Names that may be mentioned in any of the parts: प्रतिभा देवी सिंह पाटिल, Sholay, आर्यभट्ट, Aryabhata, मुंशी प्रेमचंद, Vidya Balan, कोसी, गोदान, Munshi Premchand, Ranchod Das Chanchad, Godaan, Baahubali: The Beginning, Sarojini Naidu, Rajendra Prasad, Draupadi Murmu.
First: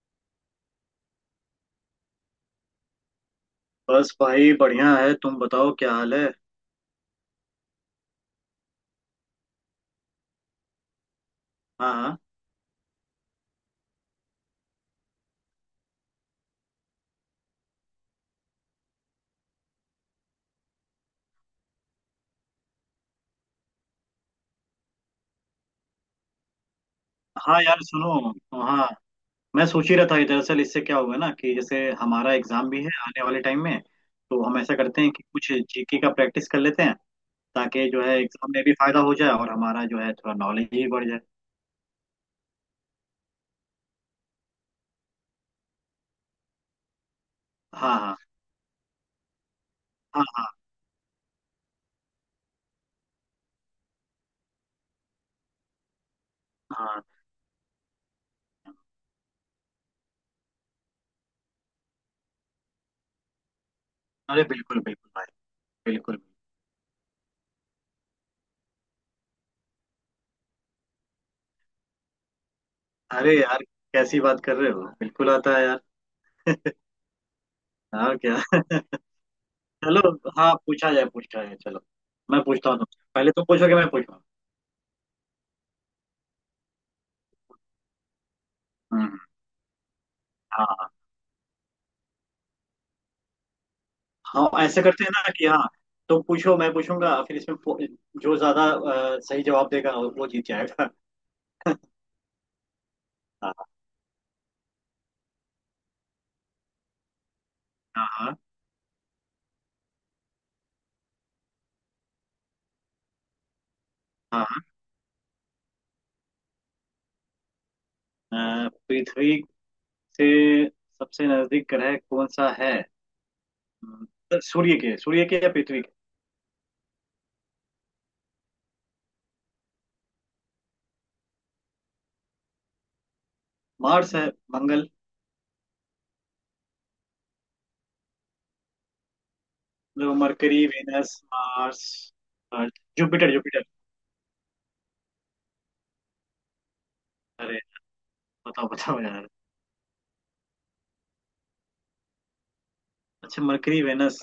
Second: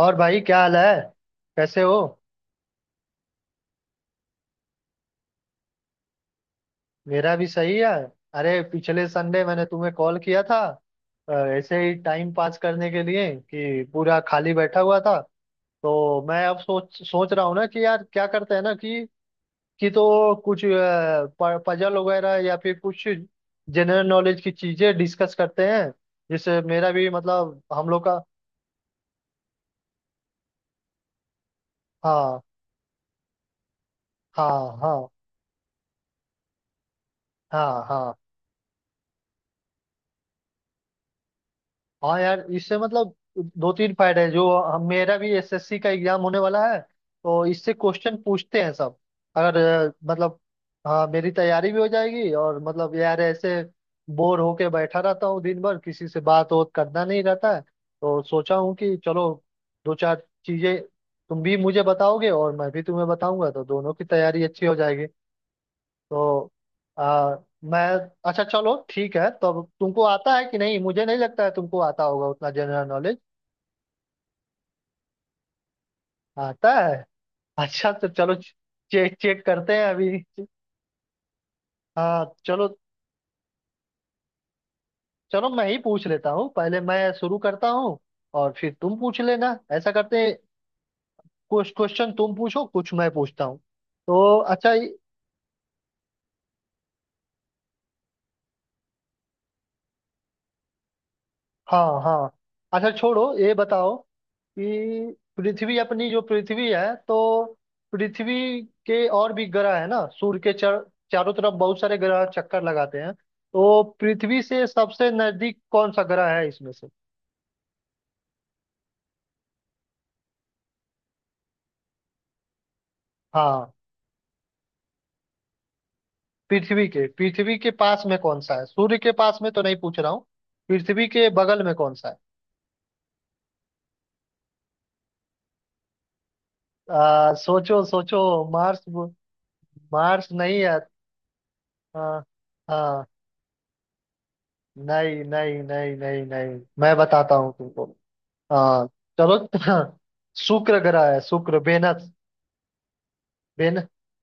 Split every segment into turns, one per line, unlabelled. और भाई, क्या हाल है? कैसे हो?
बस भाई बढ़िया है। तुम बताओ क्या हाल है।
मेरा भी सही है। अरे पिछले संडे मैंने तुम्हें कॉल किया था। अ, ऐसे
हाँ
ही
हाँ।
टाइम पास करने के लिए कि पूरा खाली बैठा हुआ था। तो मैं अब सोच सोच रहा हूँ ना कि यार, क्या करते हैं ना कि तो कुछ पजल वगैरह या फिर कुछ जनरल नॉलेज की चीजें डिस्कस करते हैं, जिससे मेरा भी, मतलब
हाँ यार
हम लोग का।
सुनो। हाँ। मैं सोच ही रहा था कि दरअसल इससे क्या होगा ना कि जैसे हमारा
हाँ,
एग्जाम भी है आने वाले टाइम में। तो हम ऐसा
हाँ।
करते
हाँ,
हैं कि कुछ जीके का प्रैक्टिस कर लेते हैं।
हाँ।
ताकि जो
हाँ,
है एग्जाम में भी फायदा हो जाए और हमारा जो है थोड़ा नॉलेज भी बढ़ जाए।
हाँ यार, इससे मतलब दो तीन फायदे हैं, जो मेरा भी एसएससी का एग्जाम होने वाला है। तो इससे
हाँ
क्वेश्चन
हाँ।
पूछते हैं सब। अगर
हाँ
मतलब।
हाँ।
हाँ, मेरी तैयारी भी हो जाएगी और मतलब यार, ऐसे बोर होके बैठा रहता हूँ दिन भर, किसी से बात वोत
हाँ।
करना नहीं रहता है, तो सोचा हूँ कि चलो दो चार चीजें तुम भी मुझे बताओगे और मैं भी तुम्हें बताऊंगा, तो दोनों की तैयारी
अरे
अच्छी हो
बिल्कुल
जाएगी।
बिल्कुल भाई। बिल्कुल।
तो आ, मैं, अच्छा चलो ठीक है। तो तुमको आता है कि नहीं? मुझे नहीं लगता है तुमको आता होगा उतना जनरल नॉलेज।
अरे यार कैसी बात कर रहे हो बिल्कुल आता है यार।
आता है? अच्छा तो
यार
चलो,
क्या
चेक चेक करते हैं
चलो।
अभी।
हाँ पूछा जाए चलो।
हाँ
मैं
चलो,
पूछता हूँ तुमसे पहले तुम पूछोगे मैं पूछूँ।
चलो, मैं ही पूछ लेता हूँ, पहले मैं शुरू करता हूँ और फिर तुम
हम्म।
पूछ लेना, ऐसा करते हैं।
हाँ।
कुछ क्वेश्चन तुम पूछो, कुछ मैं पूछता हूँ। तो
हाँ
अच्छा।
ऐसे करते हैं ना कि हाँ। तुम पूछो मैं पूछूंगा फिर इसमें जो ज्यादा सही जवाब देगा वो जीत जाएगा।
हाँ, हाँ। अच्छा छोड़ो, ये
हाँ
बताओ कि पृथ्वी अपनी, जो पृथ्वी है तो
हाँ। हाँ
पृथ्वी के और भी ग्रह है ना, सूर्य के चारों तरफ बहुत सारे ग्रह चक्कर लगाते हैं। तो पृथ्वी
हाँ।
से सबसे नजदीक कौन सा ग्रह है इसमें से?
हाँ। पृथ्वी से सबसे नजदीक ग्रह कौन सा है।
हाँ,
सूर्य के या पृथ्वी के।
पृथ्वी के पास में कौन सा है? सूर्य के पास में तो नहीं पूछ रहा हूँ। पृथ्वी के बगल में कौन सा है?
मार्स है। मंगल।
सोचो, सोचो। मार्स? मार्स नहीं
मरकरी
है।
वेनस मार्स
हाँ,
अर्थ
हाँ।
Jupiter Jupiter.
नहीं नहीं नहीं नहीं नहीं, मैं बताता हूँ
अरे
तुमको।
बताओ
हाँ,
बताओ यार।
चलो। शुक्र ग्रह है, शुक्र, वेनस।
अच्छा
वेन
मरकरी वेनस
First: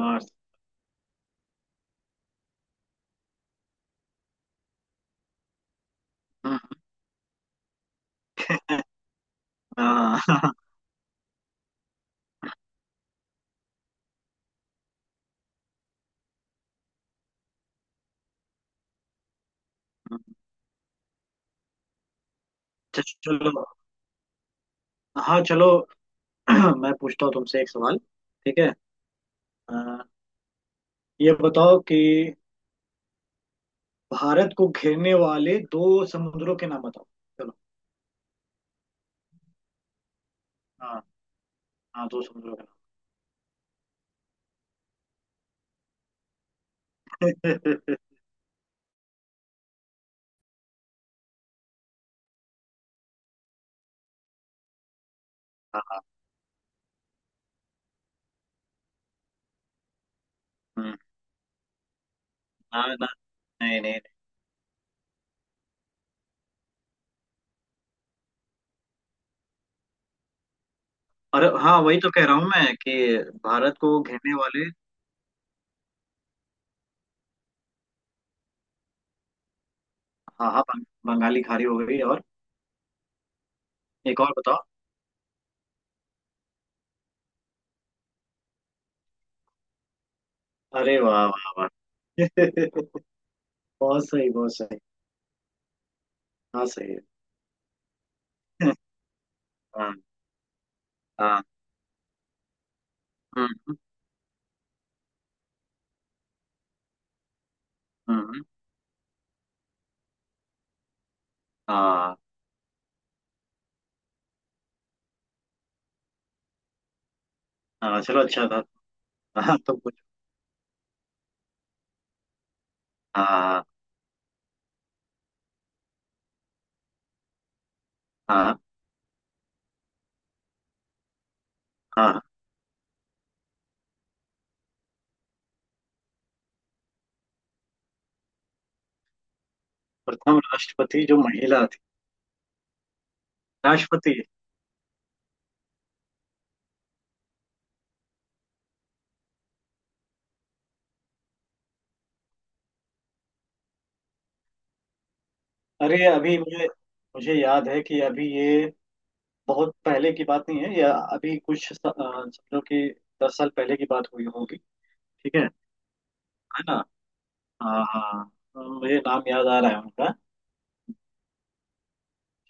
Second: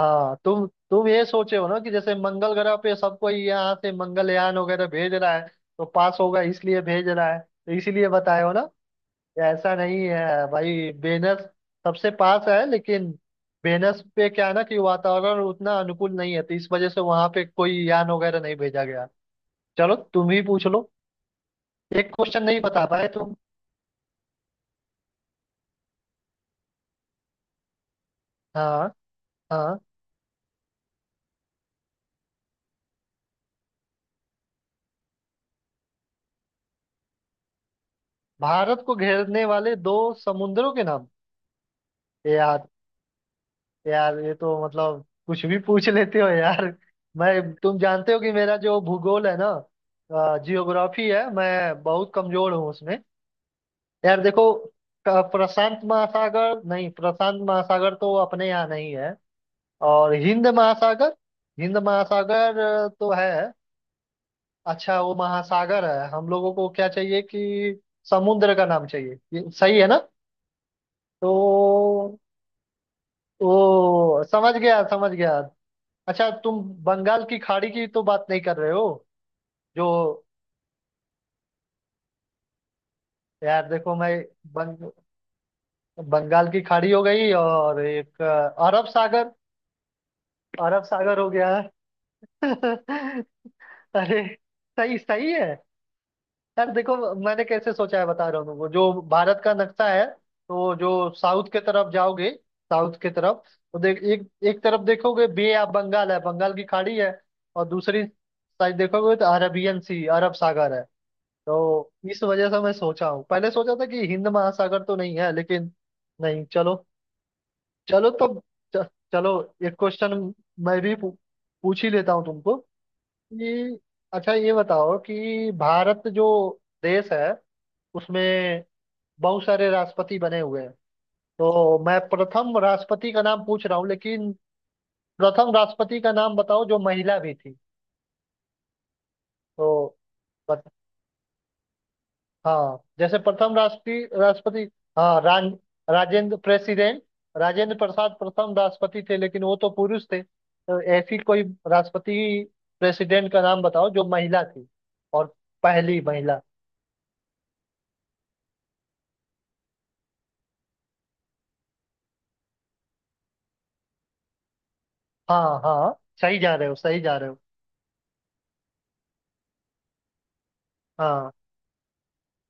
मार्स।
तुम ये सोचे हो ना कि जैसे मंगल ग्रह पे सब कोई यहाँ से मंगलयान वगैरह भेज रहा है, तो पास होगा
हम्म,
इसलिए भेज रहा है, तो इसीलिए बताए हो ना। ऐसा नहीं
हाँ
है भाई। वेनस सबसे पास है लेकिन वेनस पे क्या है ना कि वातावरण उतना अनुकूल नहीं है, तो इस वजह से वहां पे कोई यान वगैरह नहीं भेजा गया। चलो तुम ही पूछ लो, एक क्वेश्चन नहीं बता
अच्छा
पाए तुम।
चलो। हाँ चलो। मैं पूछता हूँ तुमसे एक सवाल। ठीक है।
हाँ,
अ,
हाँ।
ये बताओ कि भारत को घेरने वाले दो समुद्रों के नाम बताओ। चलो।
भारत को घेरने वाले दो समुद्रों के
हाँ
नाम।
हाँ दो समुद्रों के
यार, यार ये तो मतलब कुछ भी पूछ लेते हो यार। मैं तुम
नाम।
जानते हो कि मेरा जो भूगोल है ना, जियोग्राफी है, मैं बहुत कमजोर हूँ उसमें। यार देखो, प्रशांत
हाँ।
महासागर नहीं, प्रशांत महासागर तो अपने यहाँ नहीं है। और हिंद
हम्म,
महासागर। हिंद महासागर
ना, ना,
तो है।
नहीं नहीं नहीं।
अच्छा वो महासागर है, हम लोगों को क्या चाहिए कि समुद्र का नाम चाहिए, ये सही है ना? तो
और हाँ वही तो कह रहा हूँ मैं कि भारत को
वो
घेरने
समझ
वाले।
गया, समझ गया। अच्छा तुम बंगाल की खाड़ी की तो बात नहीं कर रहे हो? जो,
हाँ हाँ बंगाली खाड़ी हो गई और
यार देखो मैं,
एक और बताओ।
बंग, बंगाल की खाड़ी हो गई और एक अरब सागर, अरब
अरे
सागर
वाह
हो गया।
वाह वाह बहुत
अरे,
सही बहुत सही।
सही, सही है।
हाँ
यार
सही
देखो,
है।
मैंने कैसे सोचा है बता रहा हूँ। वो जो भारत का नक्शा
हाँ
है, तो जो
हाँ
साउथ के तरफ जाओगे, साउथ के तरफ,
हम्म
तो देख एक एक तरफ देखोगे, बे ऑफ बंगाल है, बंगाल की खाड़ी है। और दूसरी
हम्म, हम्म,
साइड देखोगे तो अरबियन सी, अरब सागर है। तो
हाँ
इस वजह से मैं सोचा हूँ, पहले सोचा था कि हिंद महासागर तो नहीं है, लेकिन नहीं, चलो।
हाँ।
चलो
चलो
तो
अच्छा था।
च, चलो,
हाँ
एक
तो कुछ।
क्वेश्चन मैं भी पूछ ही लेता हूँ तुमको
हाँ
कि, अच्छा ये बताओ कि भारत जो देश है,
हाँ
उसमें बहुत सारे राष्ट्रपति बने हुए हैं, तो मैं
हाँ।
प्रथम राष्ट्रपति का नाम पूछ रहा हूँ, लेकिन प्रथम राष्ट्रपति का नाम बताओ जो महिला भी थी। तो
प्रथम
बत,
राष्ट्रपति जो महिला थी
हाँ, जैसे प्रथम राष्ट्रपति
राष्ट्रपति।
राष्ट्रपति हाँ, राजेंद्र, प्रेसिडेंट, राजेंद्र प्रसाद प्रथम राष्ट्रपति थे, लेकिन वो तो पुरुष थे, तो ऐसी कोई राष्ट्रपति, प्रेसिडेंट का नाम बताओ जो महिला थी, और पहली
अरे अभी
महिला।
मुझे मुझे याद है कि अभी ये बहुत पहले की बात नहीं है या अभी कुछ समझो कि 10 साल पहले की बात हुई होगी। ठीक है।
हाँ, हाँ, सही जा
है
रहे हो,
ना।
सही जा रहे हो।
हाँ हाँ। मुझे नाम याद आ रहा है उनका।
हाँ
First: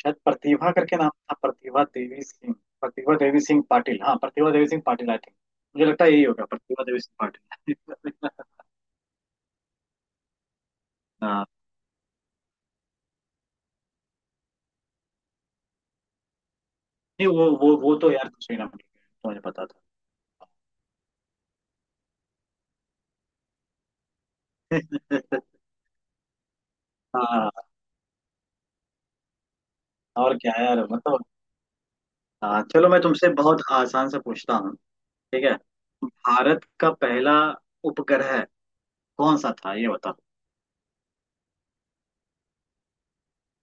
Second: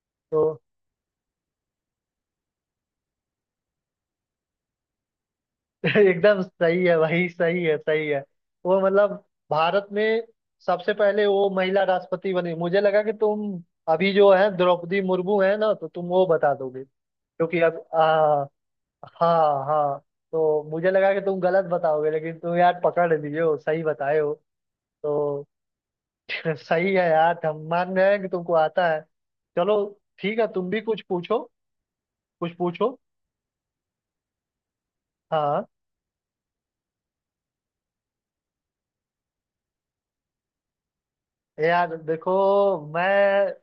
शायद
तो
प्रतिभा करके नाम था प्रतिभा देवी सिंह। प्रतिभा देवी सिंह पाटिल हाँ प्रतिभा देवी सिंह पाटिल आई थिंक। मुझे लगता है यही
एकदम
होगा
सही
प्रतिभा
है
देवी सिंह
भाई, सही है, सही है।
पाटिल।
वो मतलब भारत में सबसे पहले
हाँ।
वो महिला राष्ट्रपति बनी। मुझे लगा कि तुम अभी जो है द्रौपदी मुर्मू है ना, तो तुम वो बता दोगे,
नहीं वो
क्योंकि
वो
अब
वो तो यार दूसरे नाम की है, तुम्हें
हाँ,
पता था।
हाँ, तो मुझे लगा कि तुम गलत बताओगे, लेकिन तुम यार पकड़ लिए हो, सही बताए हो। तो सही है यार, हम
हाँ।
मान रहे हैं कि तुमको आता है। चलो
और
ठीक है,
क्या
तुम भी
यार
कुछ
बताओ।
पूछो, कुछ
हाँ चलो
पूछो।
मैं तुमसे बहुत आसान से पूछता हूँ। ठीक है।
हाँ
भारत का पहला उपग्रह कौन सा था ये बताओ।
यार देखो, मैं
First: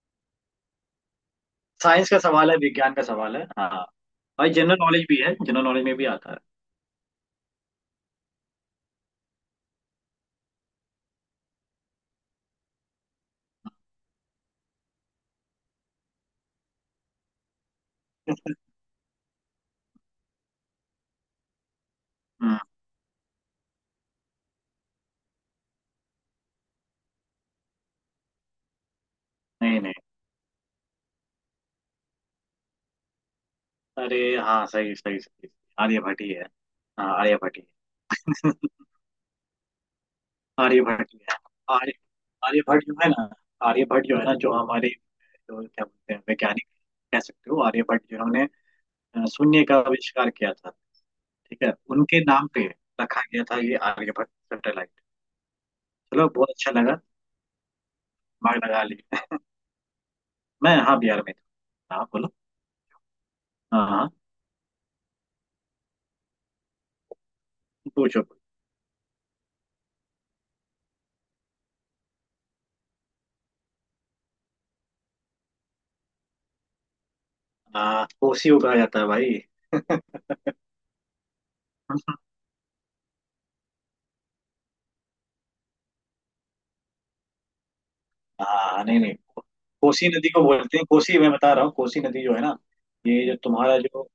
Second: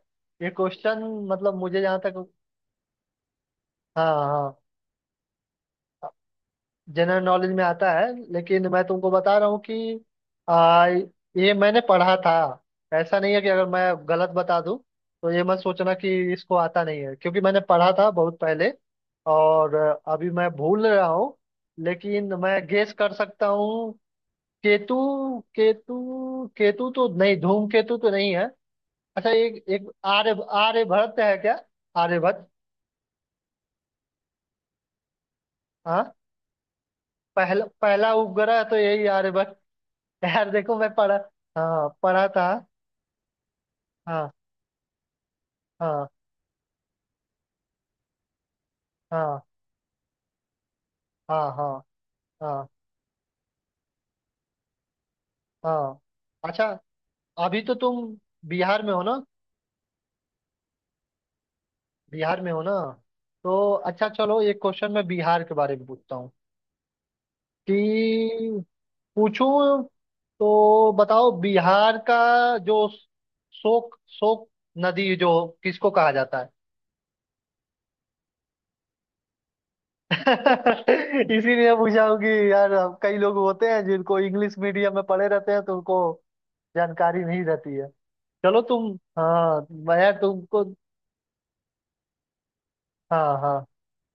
ये क्वेश्चन, मतलब मुझे जहाँ
साइंस का
तक,
सवाल है विज्ञान का सवाल है हाँ।
हाँ,
और
हाँ,
जनरल नॉलेज भी है जनरल नॉलेज में भी आता है।
जनरल नॉलेज में आता है, लेकिन मैं तुमको बता रहा हूँ कि आ, ये मैंने पढ़ा था। ऐसा नहीं है कि अगर मैं गलत बता दूँ तो ये मत सोचना कि इसको आता नहीं है, क्योंकि मैंने पढ़ा था बहुत पहले, और अभी मैं भूल रहा हूँ, लेकिन
हम्म,
मैं गेस कर सकता हूँ। केतु, केतु, केतु तो नहीं, धूमकेतु तो नहीं है। अच्छा एक
नहीं
एक
नहीं।
आर्यभट्ट है क्या? आर्यभट्ट।
अरे हाँ सही सही सही।
हाँ,
आर्यभट्ट ही है। हाँ आर्यभट्ट ही
पहला, पहला
है।
उपग्रह तो यही आर्यभट्ट। यार देखो मैं
आर्यभट्ट
पढ़ा,
ही है।
हाँ
आर्य
पढ़ा था।
आर्यभट्ट जो है ना। आर्यभट्ट जो है
हाँ,
ना जो हमारे जो क्या
हाँ।
बोलते हैं वैज्ञानिक कह सकते हो आर्यभट्ट जिन्होंने
हाँ,
शून्य का आविष्कार किया था।
हाँ।
ठीक है
हाँ,
उनके नाम
हाँ,
पे रखा गया था ये आर्यभट्ट सैटेलाइट।
हाँ।
चलो बहुत
अच्छा
अच्छा लगा।
अभी तो तुम
दिमाग
बिहार
लगा
में हो ना?
लिया। मैं हाँ बिहार में था। हाँ बोलो।
बिहार में हो ना? तो
हाँ हाँ
अच्छा चलो, एक क्वेश्चन मैं बिहार के बारे में पूछता हूँ
पूछो।
कि, पूछूं? तो बताओ, बिहार का जो शोक शोक नदी, जो किसको कहा जाता है?
हाँ कोसी को कहा जाता है भाई।
इसीलिए पूछा हूँ कि यार, हम कई लोग होते हैं जिनको इंग्लिश मीडियम में पढ़े रहते हैं, तो उनको जानकारी नहीं रहती है। चलो
हाँ
तुम,
नहीं नहीं
हाँ
कोसी
मैं
नदी को
तुमको।
बोलते हैं कोसी। मैं बता रहा हूँ कोसी नदी जो है ना। ये जो
हाँ, हाँ।
तुम्हारा जो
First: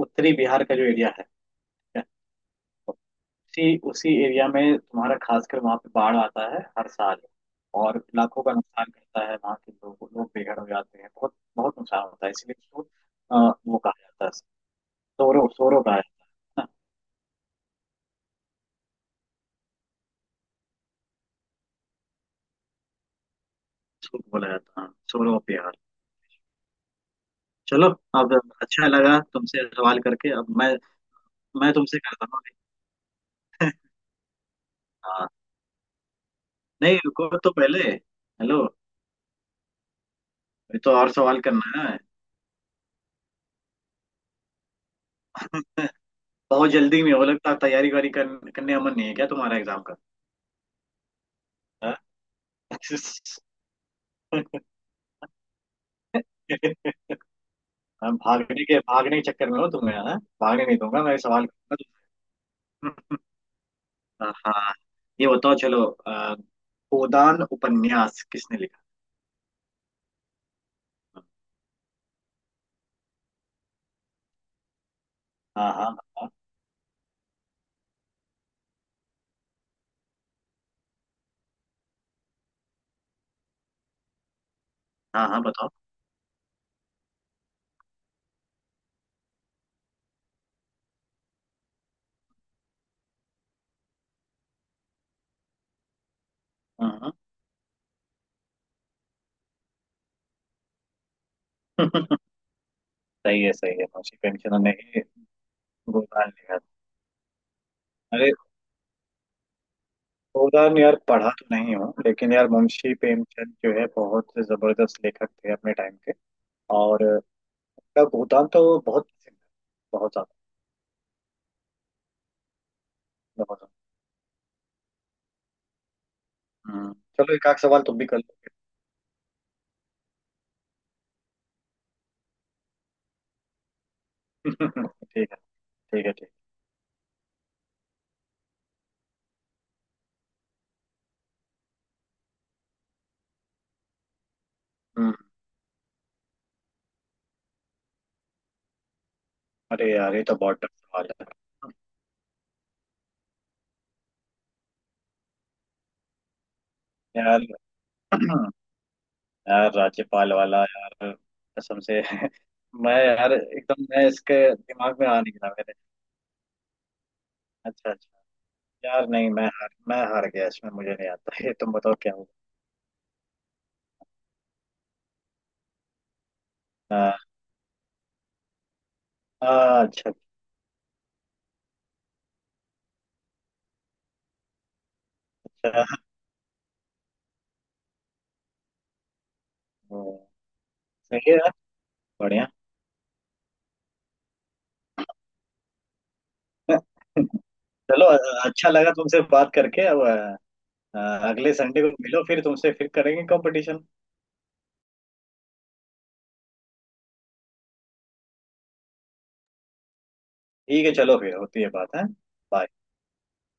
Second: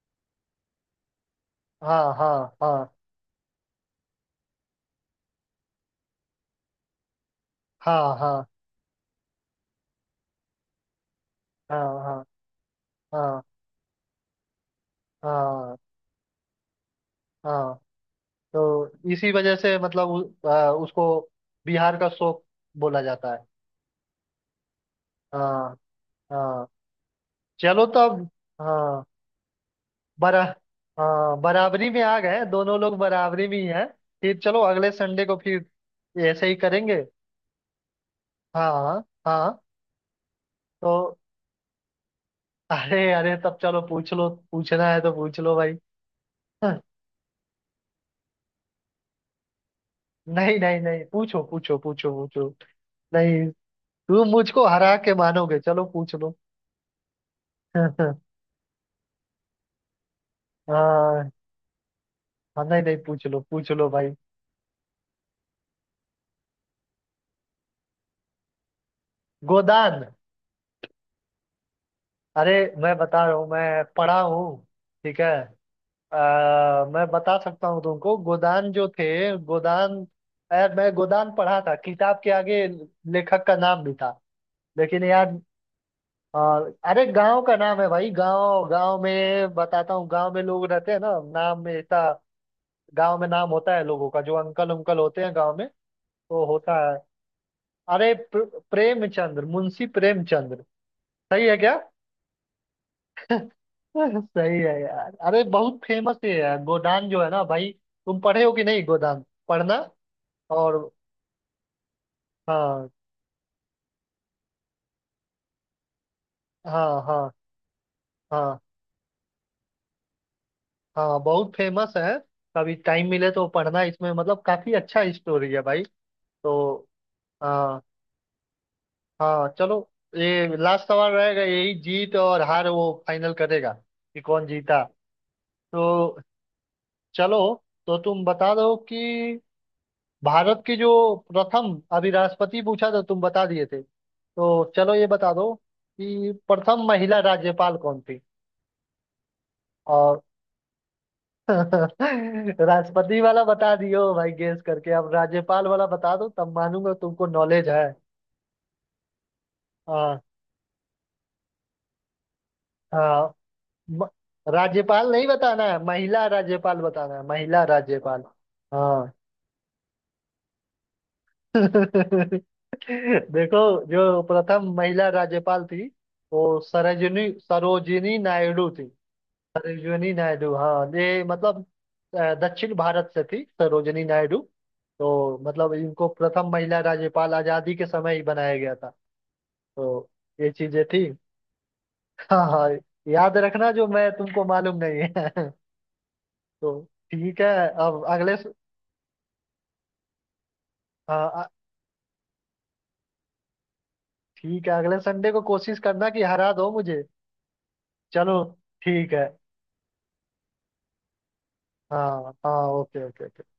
उत्तरी बिहार का जो एरिया है।
हाँ, हाँ।
उसी उसी एरिया में तुम्हारा खासकर वहाँ पे बाढ़ आता है हर साल।
हाँ,
और लाखों
हाँ।
का नुकसान करता है वहाँ के लोग लोग बेघर हो जाते हैं बहुत बहुत
हाँ,
नुकसान
हाँ।
होता है इसलिए उसको
हाँ,
वो कहा जाता है।
हाँ।
सोरो सोरो
हाँ,
कहा जाता है ना।
हाँ। तो इसी वजह से मतलब उसको बिहार का शोक बोला जाता है।
उसको बोला जाता है हाँ, सोरो ऑफ बिहार।
हाँ, हाँ। चलो
चलो।
तब।
अब। अच्छा
हाँ
लगा तुमसे सवाल करके
बरा
अब मैं।
हाँ,
मैं
बराबरी
तुमसे
में आ
करता हूँ।
गए, दोनों लोग बराबरी में ही हैं। फिर चलो अगले संडे
हाँ।
को फिर ऐसे ही
नहीं
करेंगे।
रुको तो पहले हेलो।
हाँ, हाँ।
अभी तो और
तो
सवाल करना है।
अरे, अरे तब चलो, पूछ लो, पूछना है तो पूछ लो भाई।
बहुत
हाँ,
जल्दी में हो लगता है तैयारी वारी करने का मन नहीं है क्या तुम्हारा एग्जाम का।
नहीं नहीं नहीं, पूछो, पूछो,
हाँ?
पूछो, पूछो। नहीं, तुम मुझको हरा के मानोगे, चलो पूछ लो।
मैं
हाँ।
भागने के चक्कर में हो तुम्हें हाँ भागने नहीं दूंगा मैं
हाँ,
सवाल करूंगा।
नहीं नहीं, पूछ लो, पूछ लो भाई।
हाँ। ये बताओ चलो गोदान उपन्यास किसने लिखा।
गोदान? अरे, मैं बता रहा हूँ, मैं पढ़ा हूँ, ठीक है।
हाँ हाँ बताओ।
मैं बता सकता हूँ तुमको, गोदान जो थे, गोदान, यार मैं गोदान पढ़ा था, किताब के आगे लेखक का नाम भी था, लेकिन यार
हाँ हाँ बताओ।
आ, अरे, गांव का नाम है भाई, गांव गांव में बताता हूँ, गांव में लोग रहते हैं ना, नाम में ऐसा गांव में नाम होता है लोगों का, जो अंकल उंकल होते हैं गांव में, वो होता
हाँ
है।
हाँ।
अरे, प्रेमचंद्र, मुंशी प्रेमचंद्र, सही है क्या?
सही है मुंशी
सही
प्रेमचंद ने
है
ही
यार, अरे बहुत फेमस
गोदान
है यार
लिखा
गोदान जो है ना भाई।
था।
तुम
अरे।
पढ़े हो कि नहीं गोदान? पढ़ना।
गोदान
और
यार पढ़ा तो नहीं हूँ लेकिन यार
हाँ,
मुंशी प्रेमचंद जो है बहुत जबरदस्त लेखक थे अपने टाइम के।
हाँ।
और
हाँ,
उनका गोदान
हाँ।
तो बहुत पसंद है बहुत ज्यादा
हाँ बहुत फेमस है, कभी टाइम मिले तो
बहुत
पढ़ना, इसमें मतलब काफी अच्छा स्टोरी है भाई। तो
ज्यादा। हम्म। चलो एक आध
हाँ,
सवाल तुम भी कर लो।
हाँ, चलो, ये लास्ट सवाल रहेगा, यही जीत और हार वो फाइनल करेगा कि कौन जीता।
ठीक है ठीक है।
तो
ठीक है।
चलो, तो तुम बता दो कि भारत की जो प्रथम, अभी राष्ट्रपति पूछा तो तुम बता दिए थे, तो चलो ये
हम्म,
बता दो कि प्रथम महिला राज्यपाल कौन थी?
अरे यार
और
ये तो बहुत टफ सवाल है।
राष्ट्रपति वाला बता दियो भाई गेस करके, अब राज्यपाल वाला बता दो, तब मानूंगा तुमको
यार
नॉलेज है।
यार
हाँ,
राज्यपाल वाला यार कसम से मैं यार
हाँ,
एकदम
म-
मैं इसके दिमाग में
राज्यपाल
आ
नहीं
नहीं रहा
बताना
मेरे।
है, महिला राज्यपाल बताना है, महिला
अच्छा अच्छा।
राज्यपाल।
यार
हाँ
नहीं मैं हार गया इसमें मुझे नहीं आता ये तुम बताओ क्या होगा।
देखो, जो प्रथम महिला राज्यपाल थी, वो
हाँ,
सरोजिनी सरोजिनी नायडू थी। सरोजनी
अच्छा
नायडू, हाँ, ये मतलब दक्षिण भारत से थी सरोजनी नायडू। तो मतलब
अच्छा।
इनको प्रथम महिला राज्यपाल आजादी के समय ही बनाया गया था। तो
हम्म,
ये चीजें थी।
सही है यार
हाँ,
बढ़िया।
हाँ, याद रखना, जो मैं तुमको, मालूम नहीं है। तो ठीक है। अब
चलो
अगले
अच्छा लगा तुमसे बात करके अब अ,
हाँ,
अगले संडे को मिलो फिर तुमसे फिर करेंगे कंपटीशन।
ठीक है, अगले संडे को कोशिश करना कि हरा दो मुझे। चलो ठीक है।
ठीक है चलो फिर होती है बात है।
हाँ, हाँ,
Bye।
Okay, okay.